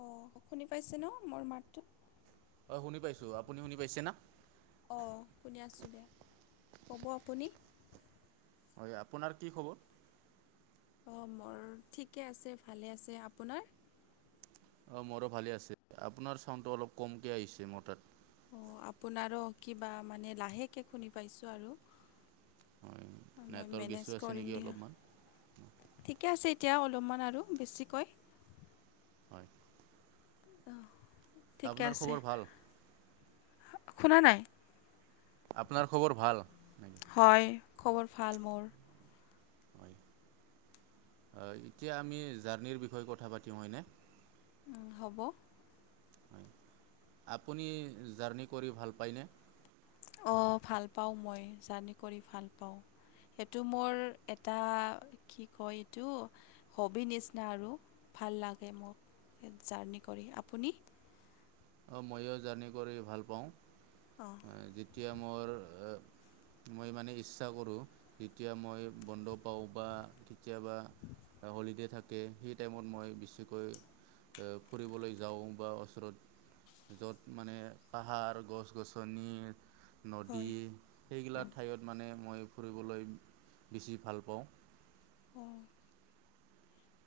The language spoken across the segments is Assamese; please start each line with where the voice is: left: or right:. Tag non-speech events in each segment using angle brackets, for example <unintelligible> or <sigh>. left: অ শুনি পাইছে ন মোৰ মাৰটোত
right: অ শুনি পাইছো আপুনি শুনি পাইছে না
left: অঁ কোনে আছোঁ দেিয় ক'ব আপুনি
right: হয় আপোনাৰ কি খবৰ
left: অঁ মোৰ ঠিকে আছে ভালে আছে আপোনাৰ
right: অ মোৰো ভালে আছে আপোনাৰ চাউণ্ডটো অলপ কমকে আহিছে মোৰ তাত
left: অঁ আপোনাৰো কিবা মানে লাহেকৈ শুনি পাইছোঁ আৰু
right: হয়
left: মই
right: নেটৱৰ্ক
left: মেনেজ
right: ইছ্যু আছে
left: কৰিম
right: নেকি
left: দিয়া
right: অলপমান
left: ঠিকে আছে এতিয়া অলপমান আৰু বেছিকৈ
right: হয়
left: অ ঠিকে
right: আপোনাৰ
left: আছে
right: খবৰ ভাল
left: শুনা নাই
right: আপোনাৰ খবৰ ভাল নেকি
left: হয় খবৰ ভাল মোৰ
right: হয় এতিয়া আমি জাৰ্ণিৰ বিষয়ে কথা পাতিম হয়নে
left: হ'ব
right: হয় আপুনি জাৰ্ণি কৰি ভাল পায়নে
left: অঁ ভাল পাওঁ মই জাৰ্ণি কৰি ভাল পাওঁ সেইটো মোৰ এটা কি কয় এইটো হ'বি নিচিনা আৰু ভাল লাগে মোক জাৰ্ণি কৰি আপুনি
right: অঁ ময়ো জাৰ্ণি কৰি ভাল পাওঁ
left: অঁ
right: যেতিয়া মোৰ মই মানে ইচ্ছা কৰোঁ যেতিয়া মই বন্ধ পাওঁ বা কেতিয়াবা হলিডে' থাকে সেই টাইমত মই বেছিকৈ ফুৰিবলৈ যাওঁ বা ওচৰত য'ত মানে পাহাৰ গছ গছনি নদী
left: হয়
right: সেইগিলা ঠাইত মানে মই ফুৰিবলৈ বেছি ভাল পাওঁ
left: অঁ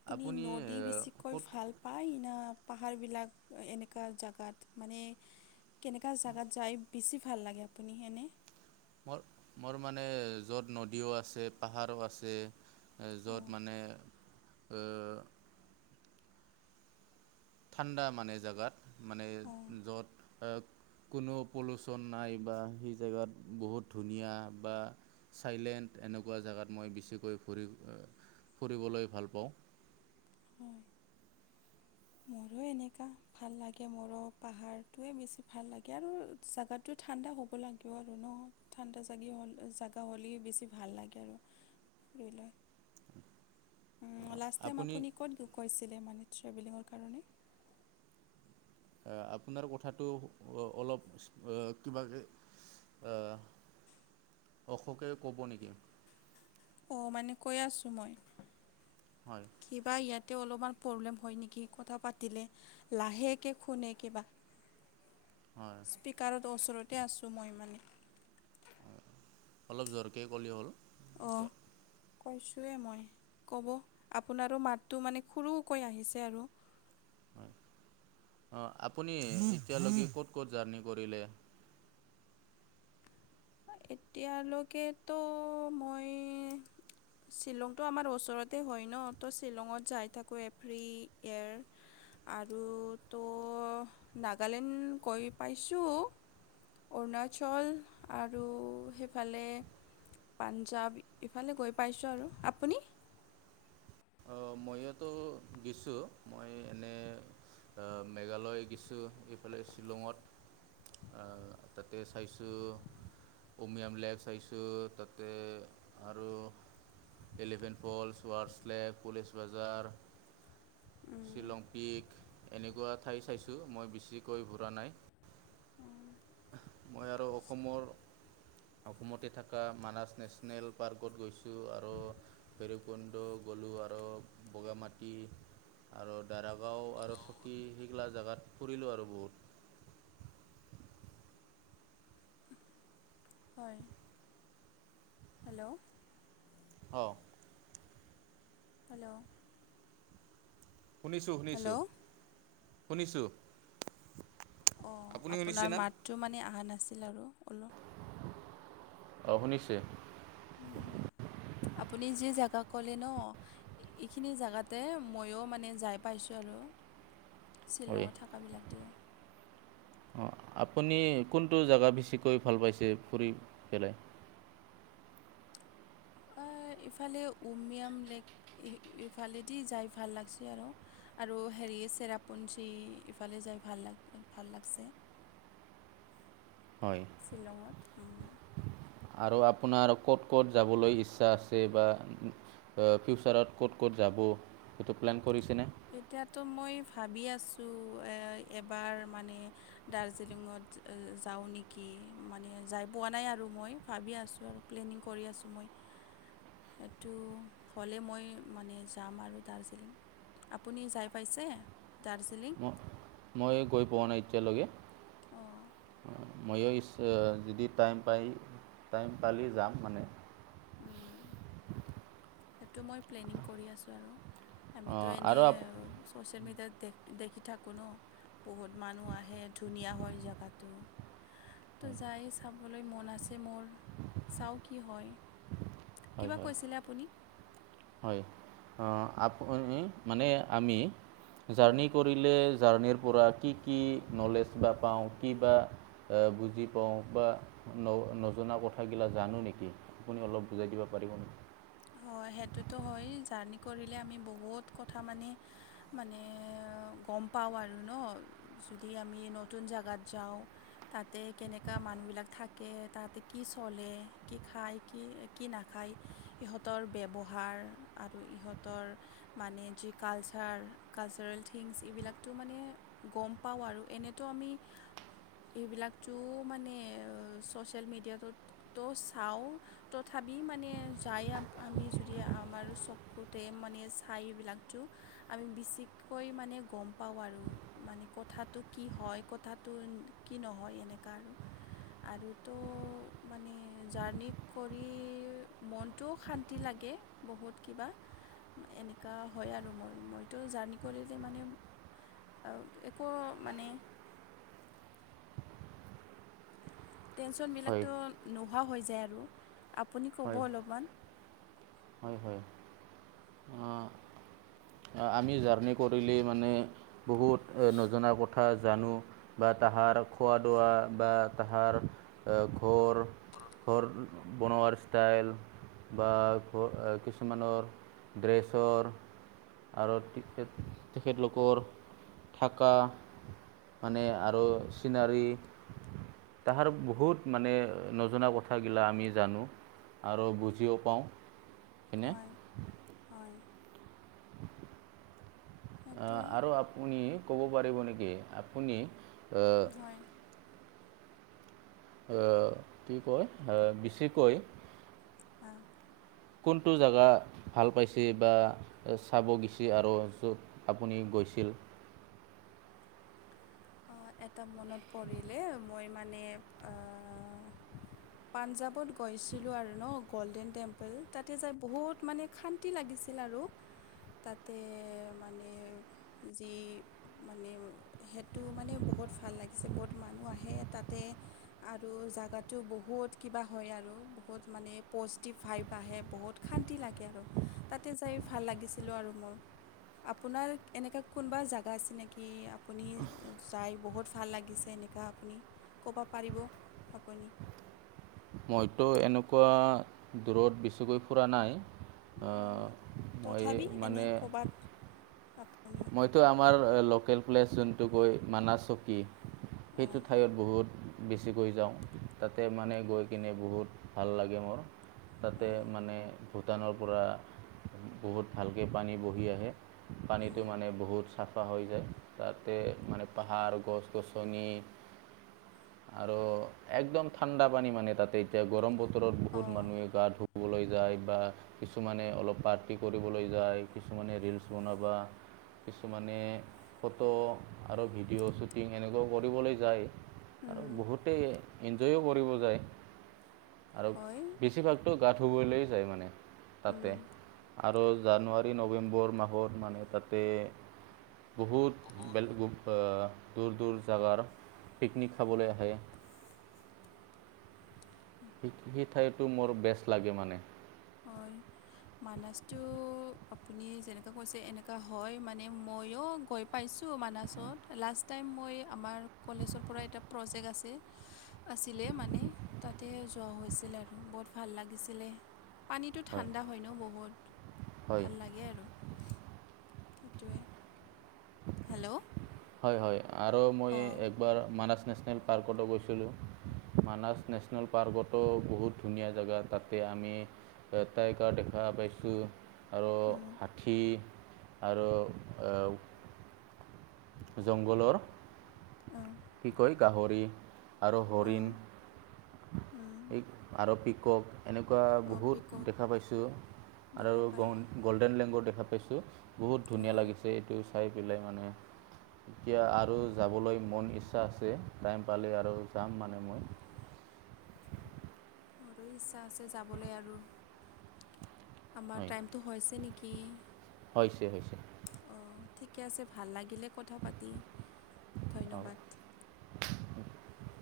left: আপুনি নদী বেছিকৈ
right: ক'ত
left: ভাল পায় ন পাহাৰবিলাক এনেকুৱা জেগাত মানে কেনেকুৱা জোগাত যায় বেছি ভাল লাগে আপুনি এেনে
right: মোৰ মোৰ মানে য'ত নদীও আছে পাহাৰো আছে য'ত মানে ঠাণ্ডা মানে জেগাত মানে
left: অঁ
right: য'ত কোনো পলিুউচন নাই বা সেই জেগাত বহুত ধুনীয়া বা চাইলেণ্ট এনেকুৱা জেগাত মই বেছিকৈ ফুৰি ফুৰিবলৈ ভাল পাওঁ
left: হয় মোৰো এনেকুৱা ভাল লাগে মৰহ পাহাৰটোৱে বেছি ভাল লাগে আৰু জোগাটো ঠাণ্ডা হ'ব লাগে আৰু ন ঠাণ্ডা জাগি হ'ল জাগা হ'লেই বেছি ভাল লাগে আৰু ফুৰি লৈ লাষ্ট টাইম আপুনি ক'ত কৈছিলে মানে ট্ৰেভেলিঙৰ কাৰণে
right: আপোনাৰ কথাটো অলপ কিব আহ অশোকে কব নেকি
left: অ মানে কৈ আছো মই
right: হয়
left: কিবা ইয়াতে অলপমান প্ৰব্লেম হয় নেকি কথা পাতিলে লাহেকে শুনে কিবা <inaudible>
right: হয়।
left: স্পীকাৰত ওচৰতে আছোঁ মই মানে।
right: অলপ জোৰকে ক'লি হ'ল।
left: অ'।
right: এতিয়া
left: কৈছোঁৱেই মই, ক'ব, আপোনাৰো মাতটো মানে সৰুকৈ আহিছে আৰু।
right: অ', আপুনি এতিয়ালৈকে ক'ত ক'ত জাৰ্নি কৰিলে?
left: এতিয়ালৈকেতো মই শ্বিলংটো আমাৰ ওচৰতে হয় ন, ত' শ্বিলঙত যাই থাকোঁ এভ্ৰি ইয়াৰ। আৰু তো নাগালেণ্ড গৈ পাইছোঁ। অৰুণাচল আৰু সেইফালে পাঞ্জাৱ ইফালে গৈ পাইছোঁ আৰু আপুনি?
right: ইয়াতো গেছোঁ মই এনে। অহ', মেঘালয় গেছোঁ, এইফালে শ্বিলঙত। অহ', তাতে চাইছোঁ। উমিয়াম লেক চাইছোঁ তাতে আৰু Elephant Falls, Ward's Lake. Police Bazaar, Shillong Peak. এনেকুৱা ঠাই চাইছোঁ, মই বেছিকৈ ঘূৰা নাই। মই আৰু অসমৰ অসমতে থাকা মানাচ নেশ্যনেল পাৰ্কত গৈছোঁ আৰু ভৈৰৱকুণ্ড গ'লো আৰু বগা মাটি। আৰু দাৰাগাঁও আৰু চকী সেইগলা জেগাত ফুৰিলোঁ আৰু বহুত।
left: হয়। হেল্ল',
right: অ'।
left: হেল্ল',
right: শুনিছোঁ
left: হেল্ল'
right: শুনিছোঁ, শুনিছোঁ।
left: অ',
right: আপুনি
left: আপোনাৰ
right: শুনিছেনে
left: মাতটো মানে আহা নাছিল আৰু অলপ।
right: অ', শুনিছে?
left: উম', আপুনি যি জেগা ক'লে ন? ইখিনি জাগাতে ময়ো মানে যাই পাইছোঁ আৰু।
right: হয়
left: শ্বিলঙৰ থাকা বিলাক দিওঁ।
right: অ', আপুনি কোনটো জাগা বেছিকৈ ভাল পাইছে ফুৰি পেলায়?
left: অই ইফালে উমিয়াম লেক ইহ ইফালেদি যাই ভাল লাগছি আৰু। আৰু হেৰি চেৰাপুঞ্জী, ইফালে যাই ভাল লাগ ভাল লাগছে।
right: হয়।
left: শ্বিলঙত, উম'।
right: আৰু আপোনাৰ ক'ত ক'ত যাবলৈ ইচ্ছা আছে? বা অ' ফিউচাৰত ক'ত ক'ত যাব, সেইটো প্লেন কৰিছেনে?
left: এতিয়াতো মই ভাবি আছোঁ এ-এবাৰ মানে দাৰ্জিলিঙত যা- যাওঁ নেকি, মানে যাই পোৱা নাই আৰু মই। ভাবি আছোঁ আৰু প্লেনিং কৰি আছোঁ মই। সেইটো হ'লে মই মানে যাম আৰু দাৰ্জিলিং। আপুনি যাই পাইছে? দাৰ্জিলিং?
right: ম মই গৈ পোৱা নাই
left: অঁ
right: এতিয়ালৈকে ময়ো ইচ অ' যদি টাইম পাই, টাইম পালি যাম মানে।
left: উম। সেইটো মই প্লেনিং কৰি আছোঁ আৰু, আমিতো
right: আৰু
left: এনেই
right: আপ
left: ছ'চিয়েল মিডিয়াত দেখ দেখি থাকোঁ ন? বহুত মানুহ আহে, ধুনীয়া হয় জাগাটো। তো যায় চাবলৈ মন আছে, মোৰ চাওঁ কি হয়।
right: হয়,
left: কিবা কৈছিলে আপুনি
right: হয়। আপুনি মানে আমি
left: উম,
right: জাৰ্কৰি কৰিলে জাৰ্ণিৰ পৰা কি কি নলেজ বা পাওঁ কি বা বুজি পাওঁ। বা ন নজনা কথাগিলা জানো নেকি? আপুনি অলপ বুজাই দিব পাৰিব নি
left: হয়, সেইটোতো হয়। জাৰ্ণি কৰিলে আমি বহুত কথা মানে মানে গম পাওঁ আৰু ন যদি আমি নতুন জেগাত যাওঁ। তাতে কেনেকা মানুহবলাক থাকে, তাতে কি চলে কি খায় কি কি নাখায়। ইহঁতৰ ব্যৱহাৰ আৰু ইহঁতৰ মানে যি কালচাৰ কালচাৰেল থিংছ এইবিলাকতো মানে গম পাওঁ, আৰু এনেতো আমি এইবিলাকটো মানে ছ'চিয়েল মেডিয়াটোত ত, চাও তথাপি মানে যাই আমি যদি আমাৰ চকুতে মানে চাই এইবিলাকটো আমি, বেছিকৈ মানে গম পাওঁ, আৰু মানে কথাটো কি হয়। কথাটো কি নহয় এনেকুৱা আৰু আৰুতো মানে জাৰ্ণি কৰি মনটোও শান্তি লাগে বহুত কিবা এনেকুৱা হয় আৰু মই মইতো জাৰ্ণি কৰিলে মানে আৰু একো মানে
right: হয়
left: টেনশনবিলাকতো নোহোৱা হৈ যায় আৰু আপুনি
right: হয়
left: ক'ব অলপমান
right: হয়, হয়। আমি জাৰ্ণি কৰিলে মানে বহুত নজনা কথা জানো বা তাহাৰ খোৱা দোৱা বা তাহাৰ ঘৰ ঘৰ বনোৱাৰ ষ্টাইল বা কিছুমানৰ ড্ৰেছৰ আৰু তেখেত তেখেতলোকৰ থাকা মানে আৰু চিনাৰী তাহাৰ বহুত মানে নজনা কথাগিলা আমি জানো। আৰু বুজিও পাওঁ। হয়নে
left: হয়', হয়। সেইটোৱে
right: আহ আৰু আপুনি ক'ব পাৰিব নেকি আপুনি আহ
left: হয়।
right: কি কয় বেছিকৈ
left: অ',
right: কোনটো জেগা ভাল পাইছে বা চাব গৈছে আৰু য'ত আপুনি গৈছিল।
left: এটা মনত পৰিলে মই মানে পাঞ্জাৱত গৈছিলোঁ আৰু ন গ'ল্ডেন টেম্পল তাতে যাই বহুত মানে শান্তি লাগিছিল আৰু তাতে মানে যি মানে হেড তো মানে বহুত ভাল লাগিছে। বহুত মানুহ আহে তাতে আৰু জেগাটো বহুত কিবা হয়, আৰু বহুত মানে পজিটিভ ভাইভ আহে বহুত শান্তি লাগে আৰু তাতে যাই ভাল লাগিছিলো। আৰু মোৰ আপোনাৰ এনেকুৱা কোনোবা জেগা আছে নেকি? আপুনি যাই বহুত ভাল লাগিছে এনেকুৱা আপুনি ক'ব পাৰিব আপুনি?
right: মইতো এনেকুৱা দূৰত বেছিকৈ ফুৰা নাই।
left: অঁ
right: মই
left: তথাপি
right: মানে
left: আনি
right: মইতো আমাৰ লোকেল প্লেচ যোনটো কৈ মানা চকী সেইটো
left: অঁ
right: ঠাইত বহুত বেছিকৈ যাওঁ তাতে মানে গৈ কিনে বহুত ভাল লাগে মোৰ তাতে
left: অঁ
right: মানে ভূটানৰ পৰা বহুত ভালকৈ পানী বহি আহে পানীটো মানে বহুত চাফা হৈ যায় তাতে মানে পাহাৰ গছ গছনি
left: <unintelligible>
right: আৰু একদম ঠাণ্ডা পানী মানে তাতে এতিয়া গৰম বতৰত বহুত
left: অঁ
right: মানুহে গা ধু যায় বা কিছুমানে অলপ পাৰ্টি কৰিবলৈ যায় কিছুমানে ৰিলচ বনাবা কিছুমানে ফটো আৰু ভিডিঅ' শ্বুটিং এনেকুৱা কৰিবলৈ যায় আৰু
left: অঁ
right: বহুতেই এনজয়ো কৰিব যায় আৰু
left: হয়
right: বেছিভাগ টো গা ধুবলৈ যায় মানে তাতে
left: উম,
right: আৰু জানুৱাৰী নৱেম্বৰ মাহত মানে তাতে বহুত বেলেগ দূৰ দূৰ জাগাৰ পিকনিক খাবলৈ আহে স সেই ঠাইতো মোৰ বেষ্ট লাগে মানে
left: হয় মানাছটো আপুনি যেনেকুৱা কৈছে এনেকুৱা হয় মানে ময়ো গৈ পাইছোঁ মানাছত লাষ্ট টাইম মই আমাৰ কলেজৰ পৰা এটা প্ৰজেক্ট আছে আছিলে মানে তাতে যোৱা হৈছিলে আৰু বহুত ভাল লাগিছিলে পানীটো ঠাণ্ডা হয় ন বহুত
right: হয়
left: ভাল লাগে আৰু সেইটোৱে হেল্ল'
right: হয় হয় আৰু মই
left: অঁ
right: একবাৰ মানছ নেশ্যনেল পাৰ্কতো গৈছিলোঁ মানছ নেশ্যনেল পাৰ্কতো বহুত ধুনীয়া জেগা তাতে আমি এটাই কাৰ দেখা পাইছোঁ আৰু
left: উম,
right: হাতী আৰু জংঘলৰ
left: অ',
right: কি কয় গাহৰি আৰু হৰিণ
left: অঁ উম,
right: এই আৰু পিকক এনেকুৱা
left: অঁ
right: বহুত
left: পিকক
right: দেখা পাইছোঁ, আৰু
left: দেখা
right: গ
left: পায়
right: গ'ল্ডেন লেংগু দেখা পাইছো বহুত ধুনীয়া
left: অঁ
right: লাগিছে এইটো চাই পেলাই, মানে এতিয়া আৰু যাবলৈ মন ইচ ইচ্ছা আছে, টাইম পালে আৰু যাম মানে মই
left: মোৰ ইচ্ছা আছে যাবলৈ আৰু, আমাৰ
right: হয়
left: টাইমটো হৈছে নেকি
right: হৈছে হৈছে
left: অ', ঠিকে আছে, ভাল লাগিলে কথা পাতি
right: অঁ
left: ধন্যবাদ
right: <unintelligible>